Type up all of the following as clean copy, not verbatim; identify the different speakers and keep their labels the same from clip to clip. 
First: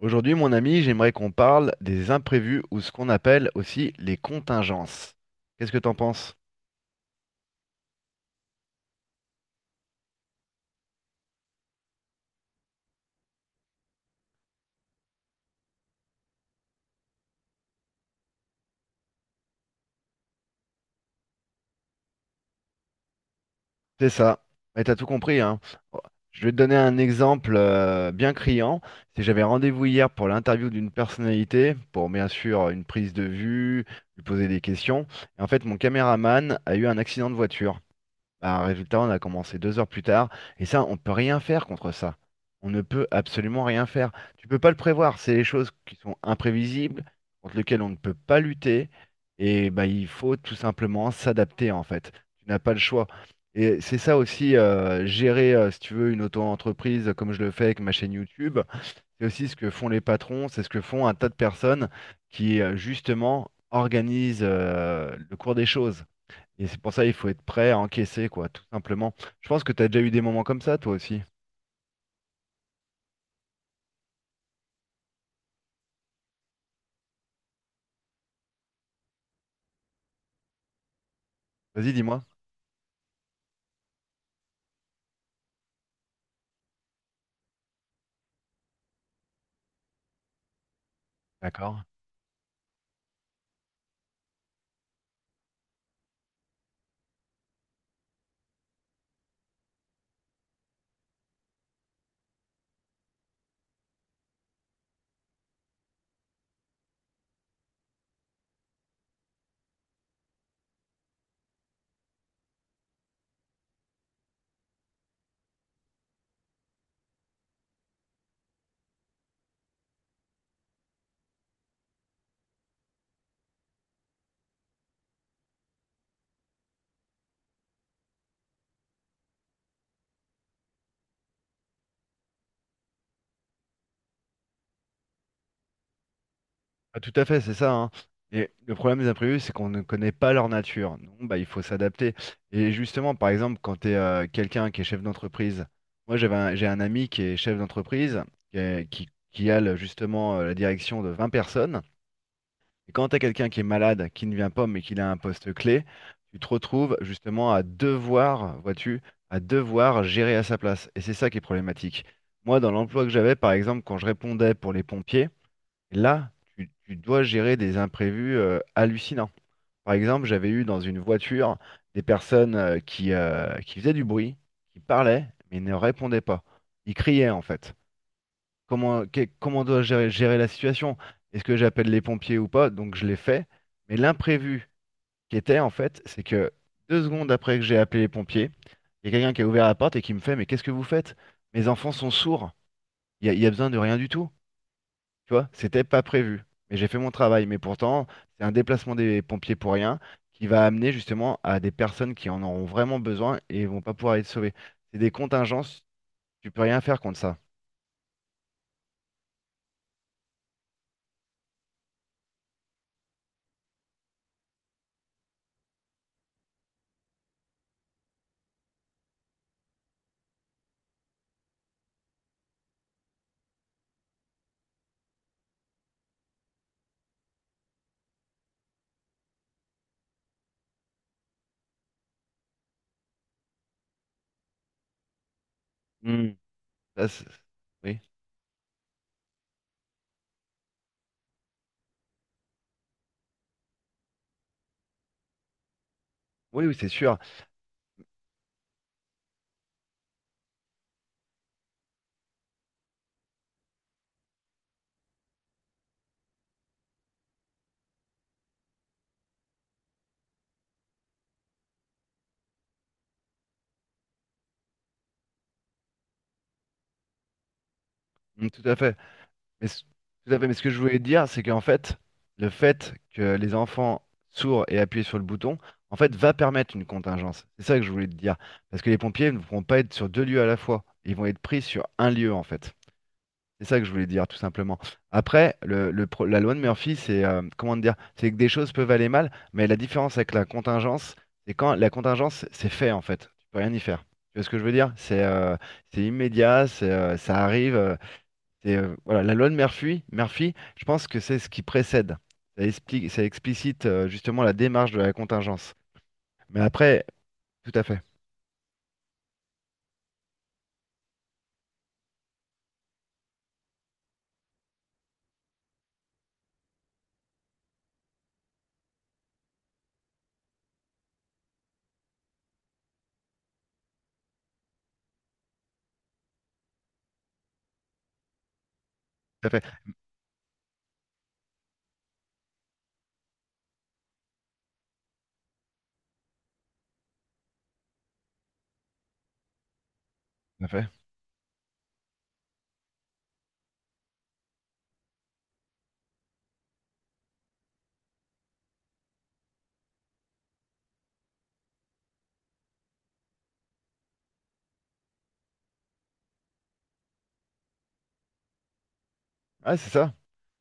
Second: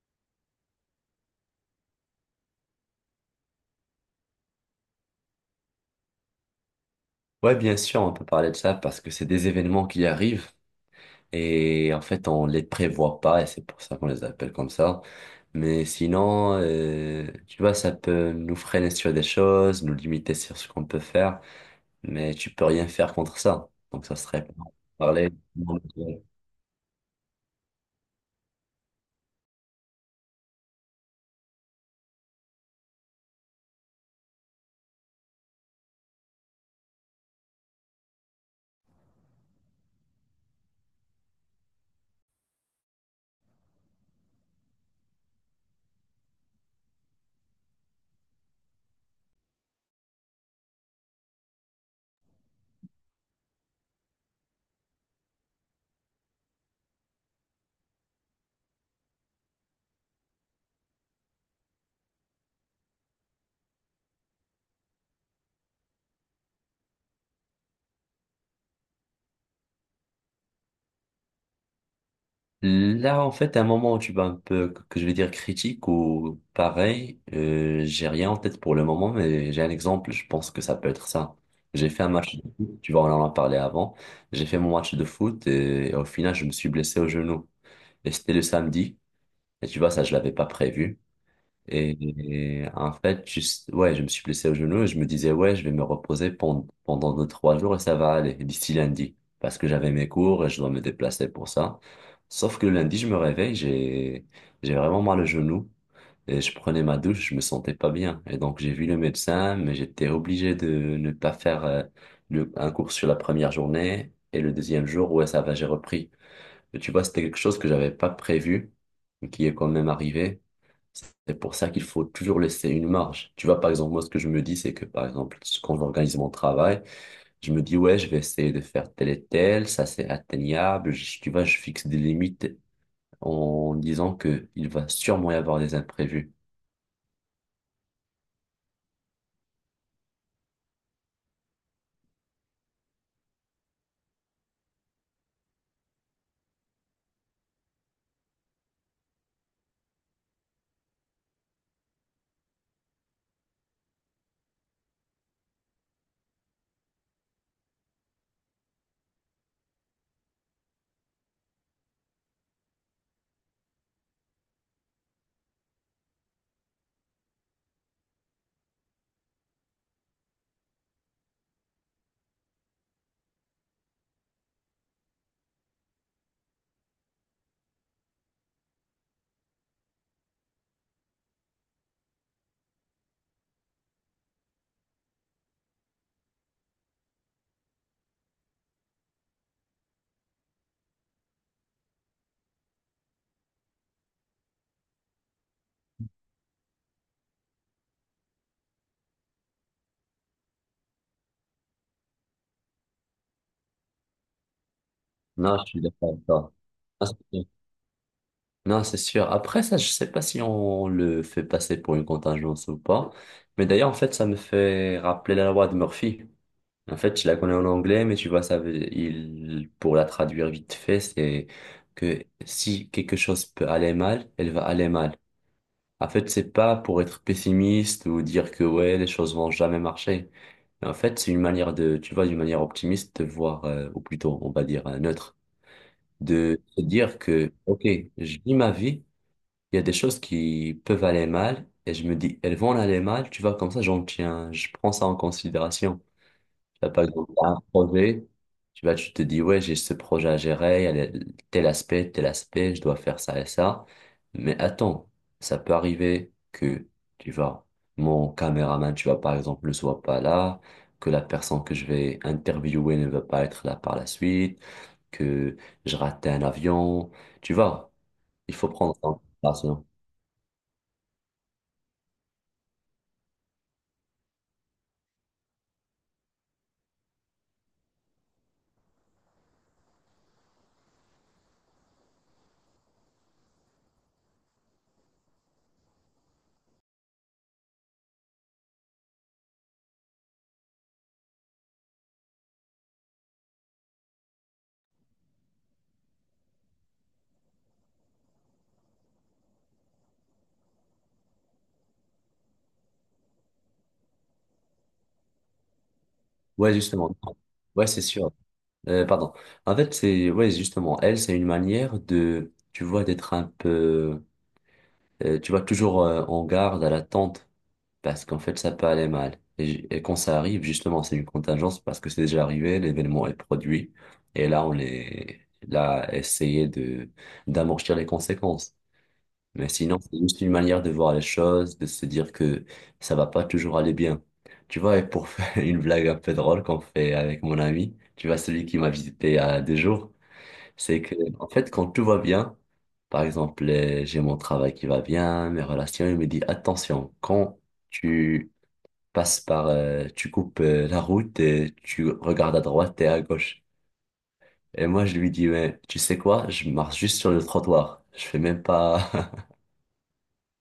Speaker 1: Aujourd'hui, mon ami, j'aimerais qu'on parle des imprévus ou ce qu'on appelle aussi les contingences. Qu'est-ce que t'en penses?
Speaker 2: Ouais, bien sûr, on peut parler de ça parce que c'est des événements qui arrivent et en fait on les prévoit pas et c'est pour ça qu'on les appelle comme ça. Mais sinon, tu vois, ça peut nous freiner sur des choses, nous limiter sur ce qu'on peut faire, mais tu peux rien faire contre ça. Donc
Speaker 1: C'est
Speaker 2: ça
Speaker 1: ça.
Speaker 2: serait pas
Speaker 1: Mais t'as tout
Speaker 2: parler.
Speaker 1: compris, hein. Bon, je vais te donner un exemple bien criant. Si j'avais rendez-vous hier pour l'interview d'une personnalité, pour bien sûr une prise de vue, lui poser des questions. Et en fait, mon caméraman a eu un accident de voiture. Bah, résultat, on a commencé 2 heures plus tard, et ça, on peut rien faire contre ça. On ne peut absolument rien faire. Tu peux pas le prévoir. C'est les choses qui sont imprévisibles, contre lesquelles on ne peut pas lutter, et bah, il faut tout simplement s'adapter en fait. Tu n'as pas le choix. Et c'est ça aussi, gérer, si tu veux, une auto-entreprise comme je le fais avec ma chaîne YouTube. C'est aussi ce que font les patrons, c'est ce que font un tas de personnes qui, justement, organisent, le cours des choses. Et c'est pour ça il faut être prêt à encaisser, quoi, tout simplement. Je pense que tu as déjà eu des moments comme ça, toi aussi.
Speaker 2: Là, en fait, à un moment où tu vas un peu, que je vais dire critique ou pareil, j'ai rien en tête pour le moment, mais j'ai un exemple, je pense que ça peut être ça. J'ai
Speaker 1: Vas-y,
Speaker 2: fait un
Speaker 1: dis-moi.
Speaker 2: match de foot, tu vois, on en a parlé avant. J'ai fait mon match de foot et, au final, je me suis blessé au genou. Et c'était le samedi. Et tu vois, ça, je l'avais pas prévu.
Speaker 1: D'accord.
Speaker 2: Et en fait, juste, ouais, je me suis blessé au genou et je me disais, ouais, je vais me reposer pendant 2, 3 jours et ça va aller d'ici lundi. Parce que j'avais mes cours et je dois me déplacer pour ça. Sauf que le lundi, je me réveille, j'ai vraiment mal au genou. Et je prenais ma douche, je me sentais pas bien. Et donc, j'ai vu le médecin, mais j'étais obligé de ne pas faire un cours sur la première journée. Et le deuxième jour, ouais, ça va, j'ai repris. Et tu vois, c'était quelque chose que j'avais pas prévu, mais qui est quand même arrivé. C'est pour ça qu'il faut toujours laisser une marge. Tu vois, par exemple, moi, ce que je me dis, c'est que, par exemple, quand j'organise mon travail, je me dis, ouais, je vais essayer de faire tel et tel, ça c'est atteignable. Tu vois, je fixe des limites en disant que il va sûrement y avoir des imprévus.
Speaker 1: Ah, tout à fait, c'est ça, hein. Et le problème des imprévus, c'est qu'on ne connaît pas leur nature. Donc, bah, il faut s'adapter. Et justement, par exemple, quand tu es quelqu'un qui est chef d'entreprise, moi j'ai un ami qui est chef d'entreprise, qui a justement la direction de 20 personnes. Et quand tu as quelqu'un qui est malade, qui ne vient pas, mais qu'il a un poste clé, tu te retrouves justement à devoir, vois-tu, à devoir gérer à sa place. Et c'est ça qui est problématique. Moi, dans l'emploi que j'avais, par exemple, quand je répondais pour les pompiers, là, tu dois gérer des imprévus hallucinants. Par exemple, j'avais eu dans une voiture des personnes qui faisaient du bruit, qui parlaient, mais ne répondaient pas. Ils criaient, en fait comment, comment dois-je gérer la situation? Est-ce que j'appelle les pompiers ou pas? Donc je l'ai fait. Mais l'imprévu qui était en fait, c'est que 2 secondes après que j'ai appelé les pompiers, il y a quelqu'un qui a ouvert la porte et qui me fait, mais qu'est-ce que vous faites? Mes enfants sont sourds. Il y a besoin de rien du tout. Tu vois, c'était pas prévu. Mais j'ai fait mon travail. Mais pourtant, c'est un déplacement des pompiers pour rien qui va amener justement à des personnes qui en auront vraiment besoin et vont pas pouvoir être sauvées. C'est des
Speaker 2: Non, je suis
Speaker 1: contingences,
Speaker 2: d'accord avec
Speaker 1: tu
Speaker 2: toi.
Speaker 1: peux rien faire
Speaker 2: Ah, c'est
Speaker 1: contre ça.
Speaker 2: sûr. Non, c'est sûr. Après, ça, je sais pas si on le fait passer pour une contingence ou pas. Mais d'ailleurs, en fait, ça me fait rappeler la loi de Murphy. En fait, je la connais en anglais, mais tu vois, ça veut, il, pour la traduire vite fait, c'est que si quelque chose peut aller mal, elle va aller mal. En fait, c'est pas pour être pessimiste ou dire que ouais, les choses vont jamais marcher. Mais en fait, c'est une manière de, tu vois, d'une manière optimiste de voir, ou plutôt, on va dire, neutre,
Speaker 1: Hmm.
Speaker 2: de se
Speaker 1: Ça,
Speaker 2: dire
Speaker 1: c'est-
Speaker 2: que, ok,
Speaker 1: oui,
Speaker 2: je vis ma vie, il y a des choses qui peuvent aller mal, et je me dis, elles vont aller mal, tu vois, comme ça, j'en tiens, je prends ça en considération.
Speaker 1: oui,
Speaker 2: Tu
Speaker 1: c'est
Speaker 2: vas par
Speaker 1: sûr.
Speaker 2: exemple t'as un projet, tu vas, tu te dis, ouais, j'ai ce projet à gérer, il y a tel aspect, je dois faire ça et ça. Mais attends, ça peut arriver que, tu vois, mon caméraman, tu vois, par exemple, ne soit pas là, que la personne que je vais interviewer ne va pas être là par la suite, que je rate un avion, tu vois,
Speaker 1: Mm,
Speaker 2: il
Speaker 1: tout
Speaker 2: faut
Speaker 1: à
Speaker 2: prendre
Speaker 1: fait.
Speaker 2: ça en
Speaker 1: Mais, ce-
Speaker 2: considération.
Speaker 1: tout à fait. Mais ce que je voulais dire, c'est qu'en fait, le fait que les enfants sourds aient appuyé sur le bouton, en fait, va permettre une contingence. C'est ça que je voulais te dire. Parce que les pompiers ne pourront pas être sur 2 lieux à la fois. Ils vont être pris sur un lieu, en fait. C'est ça que je voulais dire, tout simplement. Après, la loi de Murphy, c'est comment te dire, c'est que des choses peuvent aller mal, mais la différence avec la contingence, c'est quand la contingence, c'est fait, en fait. Tu peux rien y faire. Tu vois ce que je veux dire? C'est immédiat, ça arrive. C'est voilà, la loi de Murphy, je pense que c'est ce qui précède. Ça explicite justement la démarche de la contingence. Mais
Speaker 2: Ouais,
Speaker 1: après,
Speaker 2: justement.
Speaker 1: tout à
Speaker 2: Ouais,
Speaker 1: fait,
Speaker 2: c'est sûr. Pardon. En fait, c'est ouais, justement, elle, c'est une manière de, tu vois, d'être un peu, tu vois, toujours en garde, à l'attente, parce qu'en fait, ça peut aller mal. Et, et quand ça arrive, justement, c'est une contingence parce que c'est déjà arrivé, l'événement est produit, et là, on est là, à essayer de d'amortir les conséquences.
Speaker 1: tout à fait,
Speaker 2: Mais sinon, c'est juste une manière de voir les choses, de se dire que ça va pas toujours aller bien. Tu vois, et pour faire une blague un peu drôle qu'on fait avec mon ami, tu vois, celui qui m'a visité il y a 2 jours.
Speaker 1: tout à fait.
Speaker 2: C'est que, en fait, quand tout va bien, par exemple, j'ai mon travail qui va bien, mes relations, il me dit, attention, quand tu passes par, tu coupes la route et tu regardes à droite et à gauche. Et moi, je lui dis, mais tu sais quoi, je marche juste sur le trottoir. Je fais même pas.
Speaker 1: Ah, c'est ça.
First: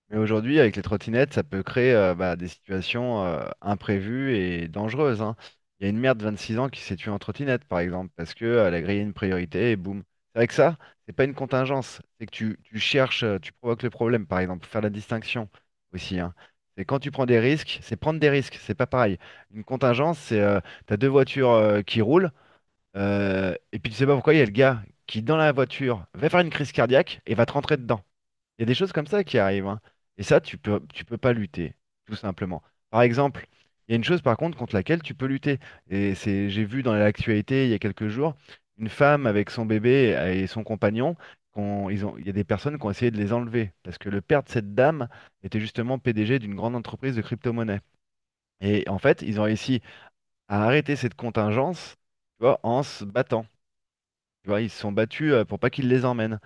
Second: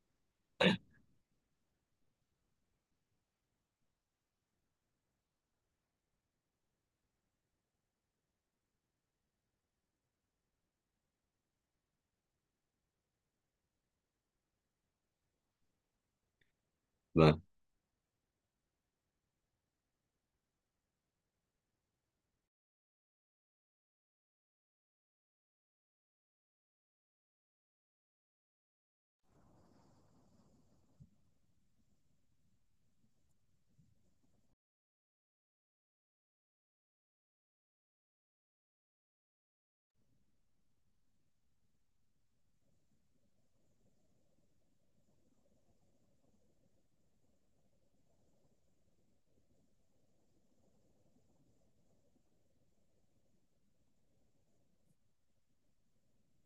Speaker 1: Mais aujourd'hui, avec les trottinettes, ça peut créer bah, des situations imprévues et dangereuses, hein. Il y a une mère de 26 ans qui s'est tuée en trottinette, par exemple, parce qu'elle a grillé une priorité et boum. C'est vrai que ça, c'est pas une contingence. C'est que tu cherches, tu provoques le problème, par exemple, faut faire la distinction aussi, hein. C'est quand tu prends
Speaker 2: Ouais.
Speaker 1: des risques, c'est prendre des risques, c'est pas pareil. Une contingence, c'est t'as 2 voitures qui roulent, et puis tu sais pas pourquoi il y a le gars qui, dans la voiture, va faire une crise cardiaque et va te rentrer dedans. Il y a des choses comme ça qui arrivent, hein. Et ça, tu peux pas lutter, tout simplement. Par exemple, il y a une chose par contre contre laquelle tu peux lutter. Et c'est, j'ai vu dans l'actualité il y a quelques jours, une femme avec son bébé et son compagnon, il y a des personnes qui ont essayé de les enlever parce que le père de cette dame était justement PDG d'une grande entreprise de crypto-monnaie. Et en fait, ils ont réussi à arrêter cette contingence, tu vois, en se battant. Tu vois, ils se sont battus pour pas qu'ils les emmènent.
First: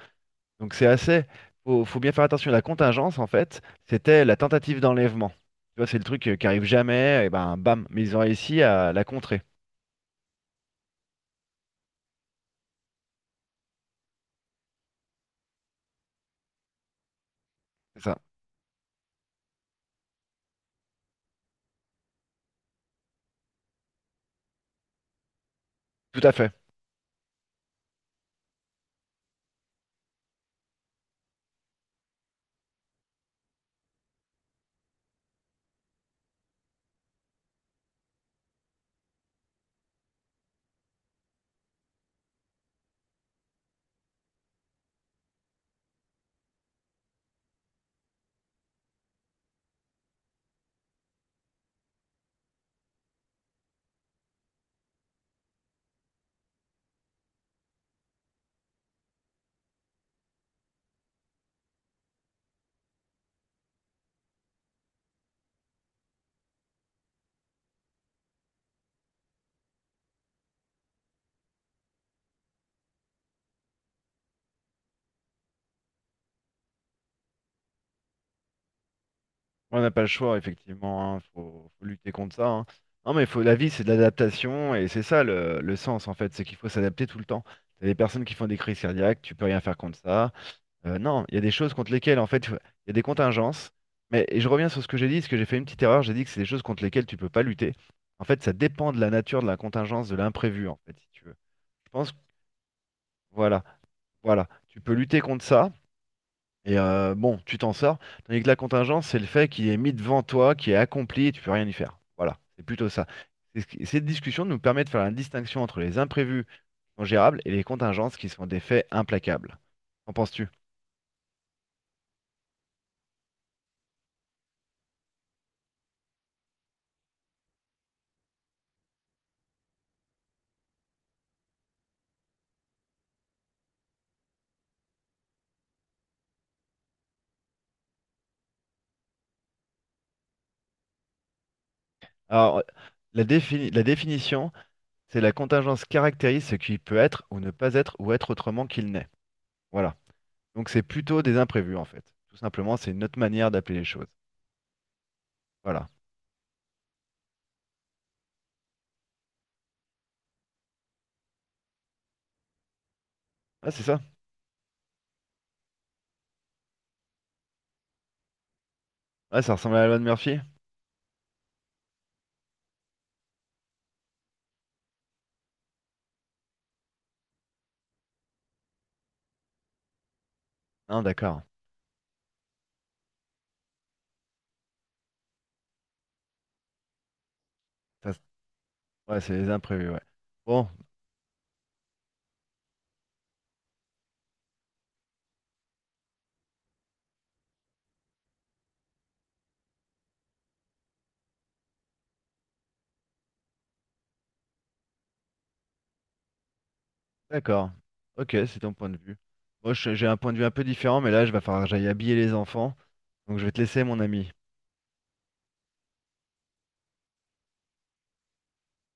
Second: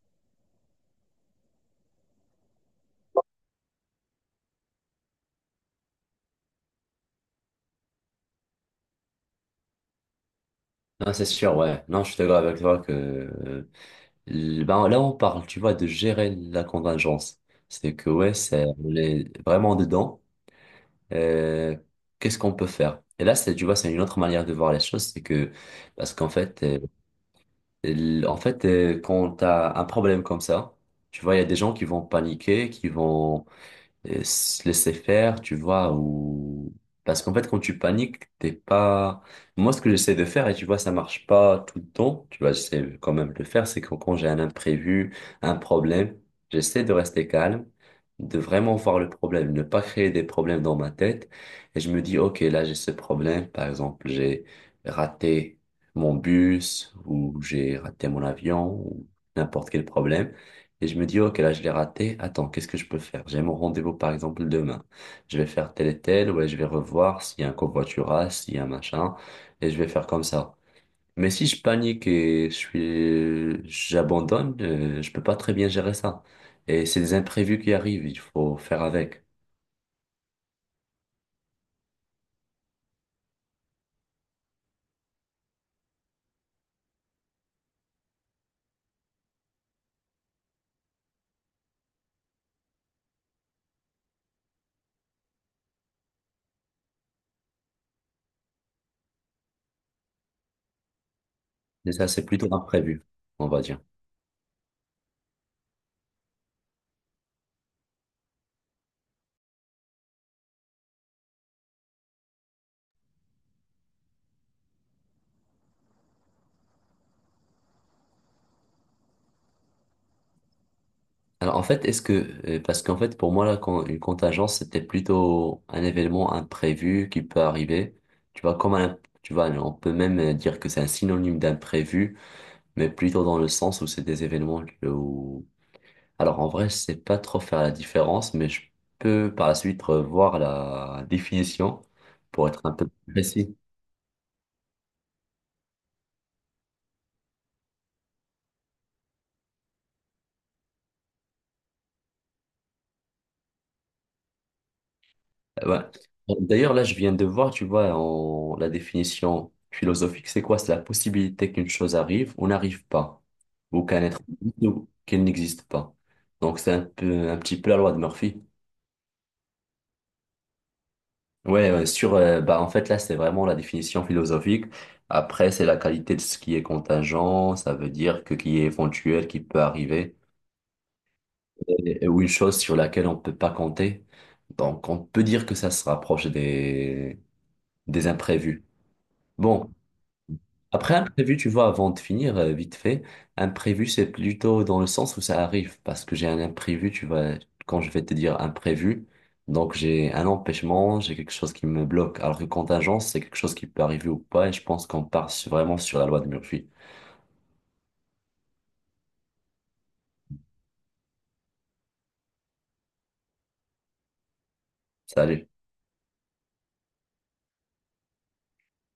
Speaker 1: Donc c'est assez. Faut bien faire attention. La contingence, en fait, c'était la tentative d'enlèvement. Tu vois, c'est le truc qui arrive jamais, et ben bam. Mais ils ont réussi à la contrer.
Speaker 2: Non, c'est sûr, ouais. Non, je suis d'accord avec toi que, ben, là, on parle, tu vois, de gérer la contingence. C'est
Speaker 1: C'est
Speaker 2: que,
Speaker 1: ça.
Speaker 2: ouais, c'est, on est vraiment dedans. euh, Qu'est-ce qu'on peut faire? Et là, c'est, tu vois, c'est une autre manière de voir les choses, c'est que, parce
Speaker 1: Tout
Speaker 2: qu'en
Speaker 1: à fait.
Speaker 2: fait, en fait, quand t'as un problème comme ça, tu vois, il y a des gens qui vont paniquer, qui vont et se laisser faire, tu vois, ou parce qu'en fait quand tu paniques, t'es pas moi ce que j'essaie de faire et tu vois ça marche pas tout le temps, tu vois, j'essaie quand même de le faire, c'est que quand j'ai un imprévu, un problème, j'essaie de rester calme, de vraiment voir le problème, ne pas créer des problèmes dans ma tête et je me dis OK, là j'ai ce problème, par exemple, j'ai raté mon bus ou j'ai raté mon avion ou n'importe quel problème. Et je me dis, ok, là, je l'ai raté. Attends, qu'est-ce que je peux faire? J'ai mon rendez-vous, par exemple, demain. Je vais faire tel et tel, ouais, je vais revoir s'il y a un covoiturage, s'il y a un machin, et je vais faire comme ça. Mais si je panique et je suis, j'abandonne, je peux pas très bien gérer ça. Et c'est des imprévus qui arrivent, il faut faire avec.
Speaker 1: On n'a pas le choix, effectivement. Hein. Faut lutter contre ça. Hein. Non, mais faut, la vie, c'est de l'adaptation, et c'est ça le sens, en fait. C'est qu'il faut s'adapter tout le temps. T'as des personnes qui font des crises cardiaques, tu peux rien faire contre ça. Non, il y a des choses contre lesquelles, en fait, il y a des contingences. Mais et je reviens sur ce que j'ai dit, parce que j'ai fait une petite erreur. J'ai dit que c'est des choses contre lesquelles tu peux pas lutter. En fait, ça dépend de la nature de la contingence, de l'imprévu, en fait, si tu veux. Je
Speaker 2: Et ça,
Speaker 1: pense,
Speaker 2: c'est plutôt imprévu, on va
Speaker 1: voilà,
Speaker 2: dire.
Speaker 1: voilà. Tu peux lutter contre ça, et bon, tu t'en sors. Tandis que la contingence, c'est le fait qu'il est mis devant toi, qui est accompli, et tu peux rien y faire. Voilà, c'est plutôt ça. Cette discussion nous permet de faire la distinction entre les imprévus qui sont gérables et les contingences qui sont des faits implacables. Qu'en penses-tu?
Speaker 2: Alors en fait, est-ce que parce qu'en fait pour moi là, quand, une contingence c'était plutôt un événement imprévu qui peut arriver. Tu vois comme un, tu vois on peut même dire que c'est un synonyme d'imprévu, mais plutôt dans le sens où c'est des événements où alors en vrai je sais pas trop faire la différence, mais je peux par la suite revoir la définition pour être
Speaker 1: Alors,
Speaker 2: un peu plus précis.
Speaker 1: la définition, c'est la contingence caractérise ce qui peut être ou ne pas être ou être autrement qu'il n'est. Voilà. Donc c'est plutôt des imprévus en fait. Tout simplement, c'est une autre manière d'appeler les choses.
Speaker 2: Ouais.
Speaker 1: Voilà.
Speaker 2: Bon, d'ailleurs, là, je viens de voir, tu vois, la définition philosophique, c'est quoi? C'est la possibilité qu'une chose arrive ou n'arrive pas,
Speaker 1: Ah,
Speaker 2: ou
Speaker 1: c'est
Speaker 2: qu'un
Speaker 1: ça?
Speaker 2: être existe ou qu'elle n'existe pas. Donc, c'est un peu, un petit peu la loi de Murphy.
Speaker 1: Ouais, ça ressemble à la loi de Murphy?
Speaker 2: Ouais, ouais, sur, bah, en fait, là, c'est vraiment la définition philosophique. Après, c'est la qualité de ce qui est contingent, ça veut dire que qui est éventuel, qui peut arriver,
Speaker 1: Non, d'accord.
Speaker 2: ou une chose sur laquelle on ne peut pas compter. Donc, on peut dire que ça se rapproche des
Speaker 1: Ça,
Speaker 2: imprévus.
Speaker 1: ouais, c'est les
Speaker 2: Bon.
Speaker 1: imprévus, ouais. Bon,
Speaker 2: Après, imprévu, tu vois, avant de finir, vite fait, imprévu, c'est plutôt dans le sens où ça arrive, parce que j'ai un imprévu, tu vois, quand je vais te dire imprévu, donc j'ai un empêchement, j'ai quelque chose qui me bloque, alors que contingence, c'est quelque chose qui peut arriver ou pas, et je pense qu'on part vraiment sur la loi de Murphy.
Speaker 1: d'accord. Ok, c'est ton point de vue. Moi, j'ai un point de vue un peu différent, mais là, je vais falloir que j'aille habiller les enfants. Donc je vais te laisser, mon ami.
Speaker 2: Salut.